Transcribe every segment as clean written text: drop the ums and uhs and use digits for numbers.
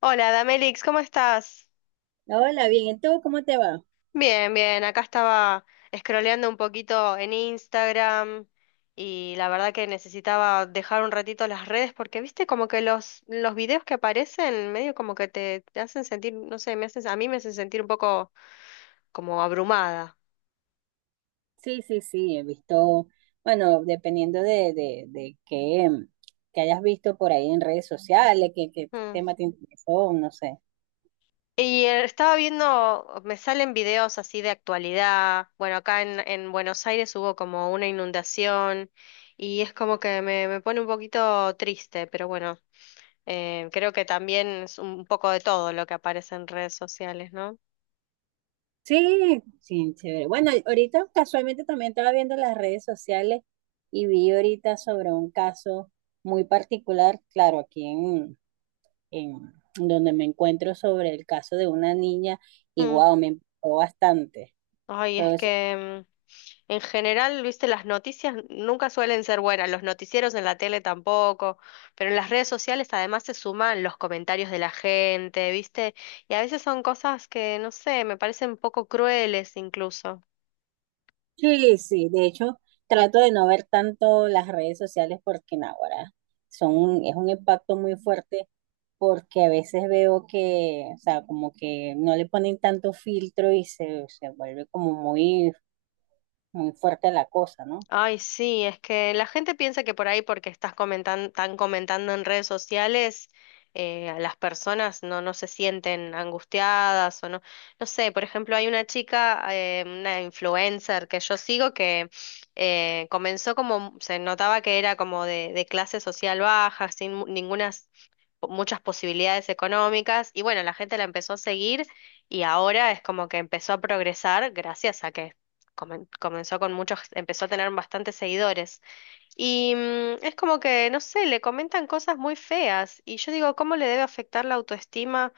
Hola, Damelix, ¿cómo estás? Hola, bien. ¿Y tú cómo te va? Bien, bien, acá estaba scrolleando un poquito en Instagram y la verdad que necesitaba dejar un ratito las redes porque viste como que los videos que aparecen medio como que te hacen sentir, no sé, me haces, a mí me hacen sentir un poco como abrumada. Sí, sí, sí, he visto, bueno, dependiendo de qué, que hayas visto por ahí en redes sociales, qué Mm. tema te interesó, no sé. Y estaba viendo, me salen videos así de actualidad. Bueno, acá en Buenos Aires hubo como una inundación y es como que me pone un poquito triste, pero bueno, creo que también es un poco de todo lo que aparece en redes sociales, ¿no? Sí, sí, chévere. Bueno, ahorita casualmente también estaba viendo las redes sociales y vi ahorita sobre un caso muy particular, claro, en donde me encuentro sobre el caso de una niña y Mm. wow, me impactó bastante. Ay, es que en general, viste, las noticias nunca suelen ser buenas, los noticieros en la tele tampoco, pero en las redes sociales además se suman los comentarios de la gente, viste, y a veces son cosas que, no sé, me parecen un poco crueles incluso. Sí, sí, de hecho, trato de no ver tanto las redes sociales porque no, ahora es un impacto muy fuerte porque a veces veo que, o sea, como que no le ponen tanto filtro y se vuelve como muy fuerte la cosa, ¿no? Ay, sí, es que la gente piensa que por ahí porque estás comentando, están comentando en redes sociales, las personas no se sienten angustiadas o no, no sé, por ejemplo, hay una chica, una influencer que yo sigo que comenzó como, se notaba que era como de clase social baja, sin ninguna muchas posibilidades económicas y bueno, la gente la empezó a seguir y ahora es como que empezó a progresar gracias a que comenzó con muchos, empezó a tener bastantes seguidores. Y es como que, no sé, le comentan cosas muy feas y yo digo, ¿cómo le debe afectar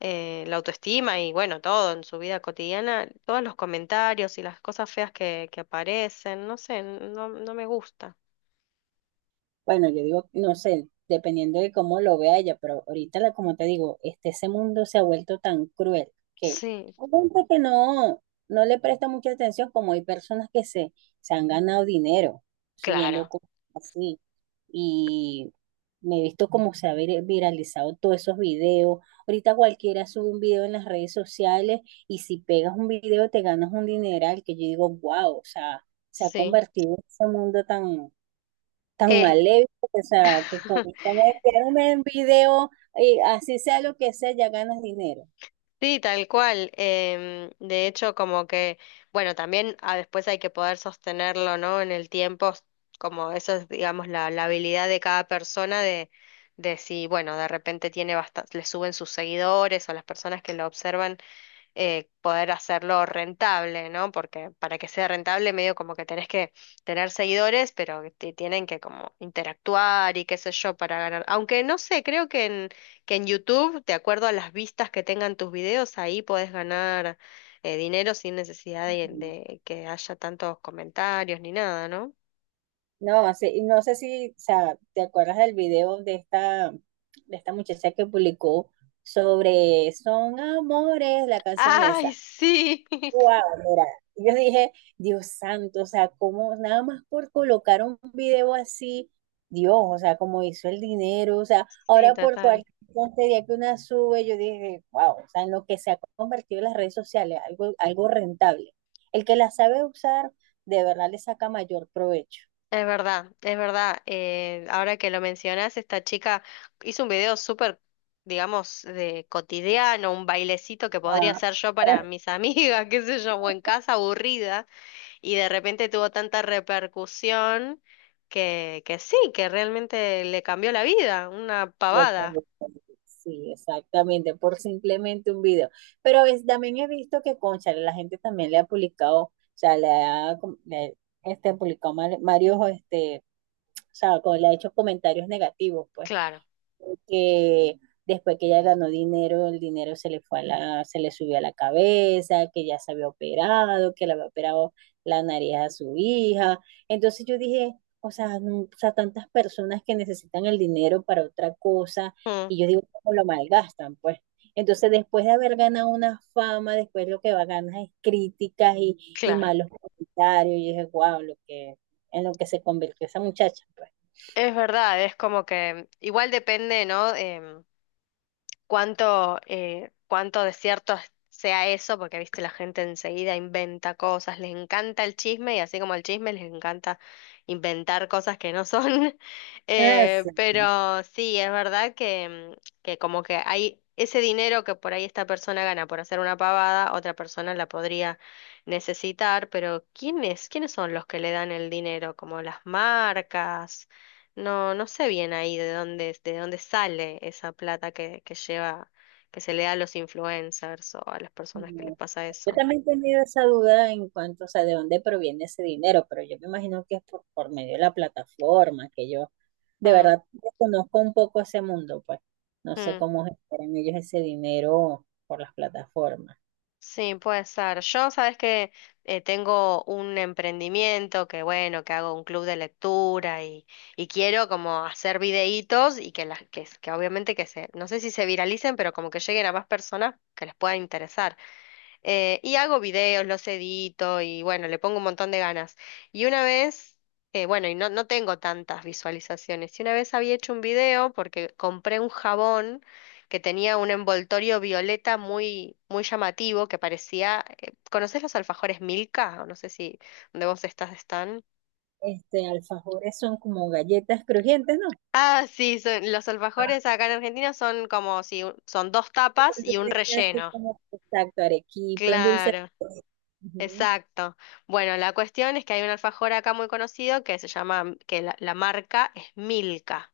la autoestima y bueno, todo en su vida cotidiana, todos los comentarios y las cosas feas que aparecen, no sé, no me gusta. Bueno, yo digo, no sé, dependiendo de cómo lo vea ella, pero ahorita, como te digo, este, ese mundo se ha vuelto tan cruel que Sí, hay gente que no le presta mucha atención, como hay personas que se han ganado dinero subiendo claro, cosas así. Y me he visto cómo se ha viralizado todos esos videos. Ahorita cualquiera sube un video en las redes sociales y si pegas un video te ganas un dineral que yo digo, wow, o sea, se ha sí. convertido en ese mundo tan tan Eh, maléfico, o sea, que con enviarme un video, y así sea lo que sea, ya ganas dinero. Sí, tal cual. De hecho, como que, bueno, también después hay que poder sostenerlo, ¿no? En el tiempo, como eso es, digamos, la habilidad de cada persona de si, bueno, de repente tiene bastante, le suben sus seguidores o las personas que lo observan poder hacerlo rentable, ¿no? Porque para que sea rentable, medio como que tenés que tener seguidores, pero que te tienen que como interactuar y qué sé yo para ganar. Aunque no sé, creo que que en YouTube, de acuerdo a las vistas que tengan tus videos, ahí podés ganar dinero sin necesidad Ujú. de que haya tantos comentarios ni nada, ¿no? No, no sé si, o sea, ¿te acuerdas del video de de esta muchacha que publicó sobre Son Amores, la canción Ay, esa? sí. Wow, mira, yo dije, Dios santo, o sea, como nada más por colocar un video así, Dios, o sea, como hizo el dinero, o sea, Sí, ahora por total. cualquier tontería que una sube, yo dije, wow, o sea, en lo que se ha convertido en las redes sociales, algo rentable. El que la sabe usar, de verdad le saca mayor provecho. Es verdad, es verdad. Ahora que lo mencionas, esta chica hizo un video súper, digamos, de cotidiano, un bailecito que podría Ah, hacer yo para mis amigas, qué sé yo, o en casa aburrida, y de repente tuvo tanta repercusión que sí, que realmente le cambió la vida, una Lo pavada. conductores, sí, exactamente, por simplemente un video. Pero también he visto que, cónchale, la gente también le ha publicado, o sea, le ha com- le- este, varios, este, o sea, como le ha hecho comentarios negativos, pues Claro, que después que ella ganó dinero, el dinero se le fue a se le subió a la cabeza, que ya se había operado, que le había operado la nariz a su hija. Entonces yo dije, o sea, o sea, tantas personas que necesitan el dinero para otra cosa, mm, y yo digo, ¿cómo lo malgastan? Pues. Entonces, después de haber ganado una fama, después lo que va a ganar es críticas y claro. malos comentarios. Y yo dije, wow, en lo que se convirtió esa muchacha, pues. Es verdad, es como que igual depende, ¿no? Cuánto, cuánto de cierto sea eso, porque viste, la gente enseguida inventa cosas, les encanta el chisme y así como el chisme les encanta inventar cosas que no son. Ah, sí. Pero sí, es verdad que, que como que hay ese dinero que por ahí esta persona gana por hacer una pavada, otra persona la podría necesitar, pero ¿quiénes, quiénes son los que le dan el dinero? Como las marcas. No, no sé bien ahí de dónde sale esa plata que lleva, que se le da a los influencers o a las personas que les No. pasa Yo eso. también he tenido esa duda en cuanto, o sea, de dónde proviene ese dinero, pero yo me imagino que es por medio de la plataforma, que yo de Mm, verdad conozco un poco ese mundo, pues no sé mm. cómo generan ellos ese dinero por las plataformas. Sí, puede ser. Yo, sabes que tengo un emprendimiento que, bueno, que hago un club de lectura y quiero como hacer videitos y que las que obviamente que se, no sé si se viralicen, pero como que lleguen a más personas que les pueda interesar. Y hago videos, los edito y bueno, le pongo un montón de ganas. Y una vez, bueno, y no, no tengo tantas visualizaciones. Y una vez había hecho un video porque compré un jabón que tenía un envoltorio violeta muy, muy llamativo que parecía. ¿Conocés los alfajores Milka? O no sé si donde vos estás están. Este, alfajores son como galletas crujientes, ¿no? Ah, sí, los Ah, alfajores acá en Argentina son como si son dos que tapas y un contienen casi relleno. como, exacto, arequipe, un dulce. Claro. Ujú, Exacto. Bueno, la cuestión es que hay un alfajor acá muy conocido que se llama, que la marca es Milka.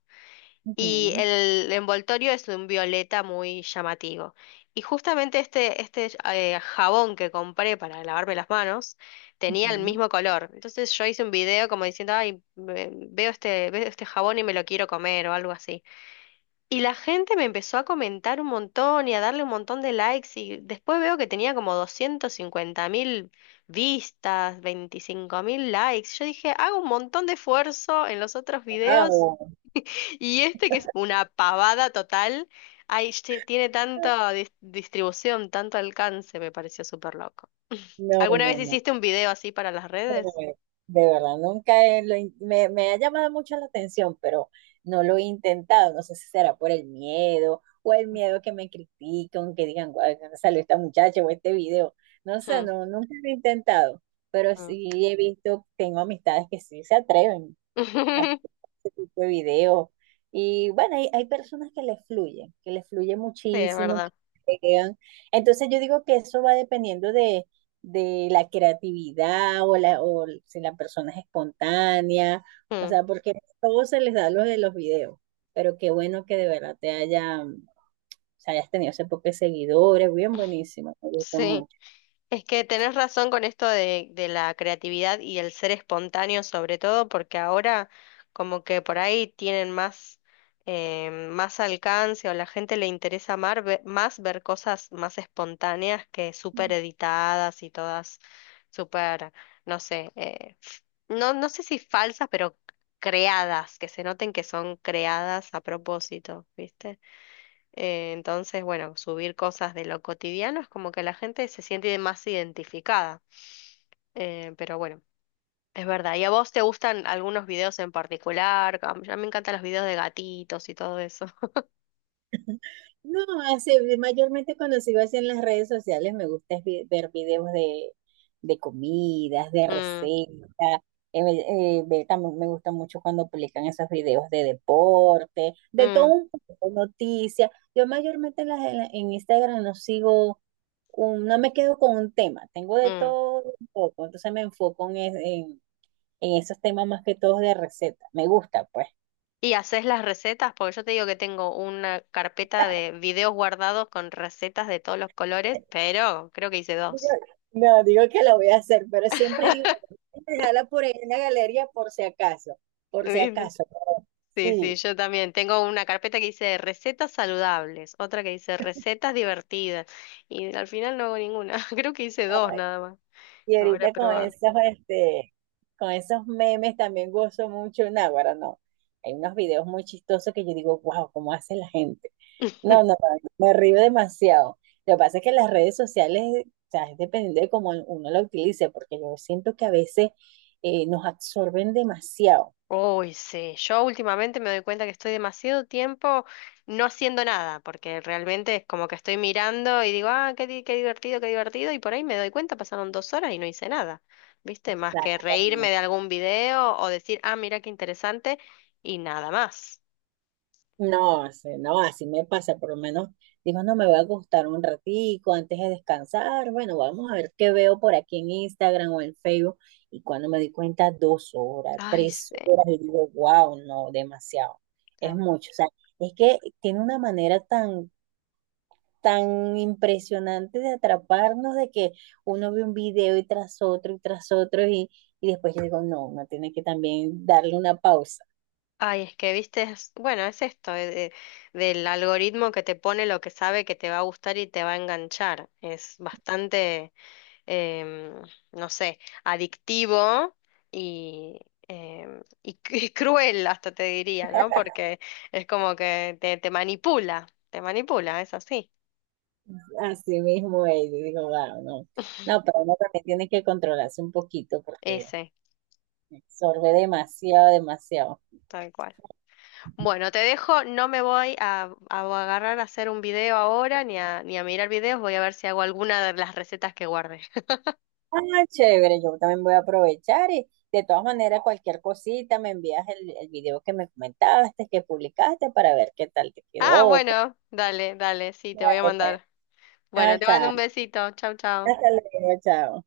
Y ujú, el envoltorio es de un violeta muy llamativo. Y justamente este, este jabón que compré para lavarme las manos tenía el ujú. mismo color. Entonces yo hice un video como diciendo, ay, veo este jabón y me lo quiero comer o algo así. Y la gente me empezó a comentar un montón y a darle un montón de likes y después veo que tenía como 250.000 vistas, 25.000 likes. Yo dije, hago un montón de esfuerzo en los otros videos Guau. y este que es una pavada total, ay, che, tiene tanta distribución, tanto alcance, me pareció súper loco. No, ¿Alguna no, vez no. hiciste un video así para las redes? Eh, De verdad, nunca he- lo in- me ha llamado mucho la atención, pero no lo he intentado. No sé si será por el miedo o el miedo que me critiquen, que digan, guau, ¿dónde salió esta muchacha o este video? No sé, Mm, no, nunca lo he intentado, pero mm. sí he visto, tengo amistades que sí se atreven a ese tipo de video. Y bueno, hay personas que les fluyen, que les fluye Sí, es muchísimo, que verdad. se quedan. Entonces yo digo que eso va dependiendo de la creatividad o, o si la persona es espontánea, o Mm, sea, porque no todo se les da lo de los videos. Pero qué bueno que de verdad te haya, o sea, hayas tenido ese poco de seguidores, bien buenísimo, me gustó Sí. mucho. Es que tenés razón con esto de la creatividad y el ser espontáneo sobre todo, porque ahora como que por ahí tienen más, más alcance o la gente le interesa más ver cosas más espontáneas que súper editadas y todas súper, no sé, no sé si falsas, pero creadas, que se noten que son creadas a propósito, ¿viste? Entonces, bueno, subir cosas de lo cotidiano es como que la gente se siente más identificada. Pero bueno, es verdad. ¿Y a vos te gustan algunos videos en particular? A mí me encantan los videos de gatitos y todo eso. No, así, mayormente cuando sigo así en las redes sociales me gusta es ver videos de comidas, de Mm, recetas. eh, también me gusta mucho cuando publican esos videos de deporte, de todo mm, un poco, noticias. Yo mayormente en, las- en la- en Instagram no sigo, no me quedo con un tema, tengo de mm. todo un poco, entonces me enfoco en en esos temas más que todos de recetas. Me gusta, pues. ¿Y haces las recetas? Porque yo te digo que tengo una carpeta de videos guardados con recetas de todos los colores, pero creo que hice Digo- dos. No, digo que la voy a hacer, pero siempre digo, dejarla por ahí en la galería por si acaso, por si acaso. Sí, sí, Sí, yo también. Tengo una carpeta que dice recetas saludables, otra que dice recetas divertidas y al final no hago ninguna. Creo que hice dos nada más. y Ahora he ahorita con probado. Este, con esos memes también gozo mucho, Náguara, no. Hay unos videos muy chistosos que yo digo, wow, ¿cómo hace la gente? No, no, no, me río demasiado. Lo que pasa es que las redes sociales, o sea, es dependiendo de cómo uno la utilice, porque yo siento que a veces nos absorben demasiado. Uy, sí, yo últimamente me doy cuenta que estoy demasiado tiempo no haciendo nada, porque realmente es como que estoy mirando y digo, ah, qué, qué divertido, y por ahí me doy cuenta, pasaron 2 horas y no hice nada, ¿viste? Más que Exacto. reírme de algún video o decir, ah, mira qué interesante, y nada más. No, así, no, así me pasa, por lo menos digo, no me va a gustar un ratico antes de descansar, bueno, vamos a ver qué veo por aquí en Instagram o en Facebook, y cuando me di cuenta, dos horas, Ay, tres sí. horas, y digo, wow, no, demasiado, es mucho, o sea, es que tiene una manera tan impresionante de atraparnos, de que uno ve un video y tras otro y tras otro, y después yo digo, no, uno tiene que también darle una pausa. Ay, es que viste, bueno, es esto, del algoritmo que te pone lo que sabe que te va a gustar y te va a enganchar. Es bastante, em, no sé, adictivo y, y, y cruel hasta te diría, ¿no? Porque es como que te manipula, es así, Así mismo es, y digo, wow, no. No, pero uno también tiene que controlarse un poquito porque ese, absorbe demasiado, demasiado. tal cual. Bueno, te dejo, no me voy a agarrar a hacer un video ahora ni a mirar videos, voy a ver si hago alguna de las recetas que guardé. Ah, chévere, yo también voy a aprovechar y de todas maneras cualquier cosita me envías el video que me comentaste, que publicaste para ver qué tal te Ah, quedó, cómo bueno, dale, dale, sí, te voy a fue. mandar. Ah, Bueno, te mando chao. un besito. Chau, chau. Hasta luego, chao.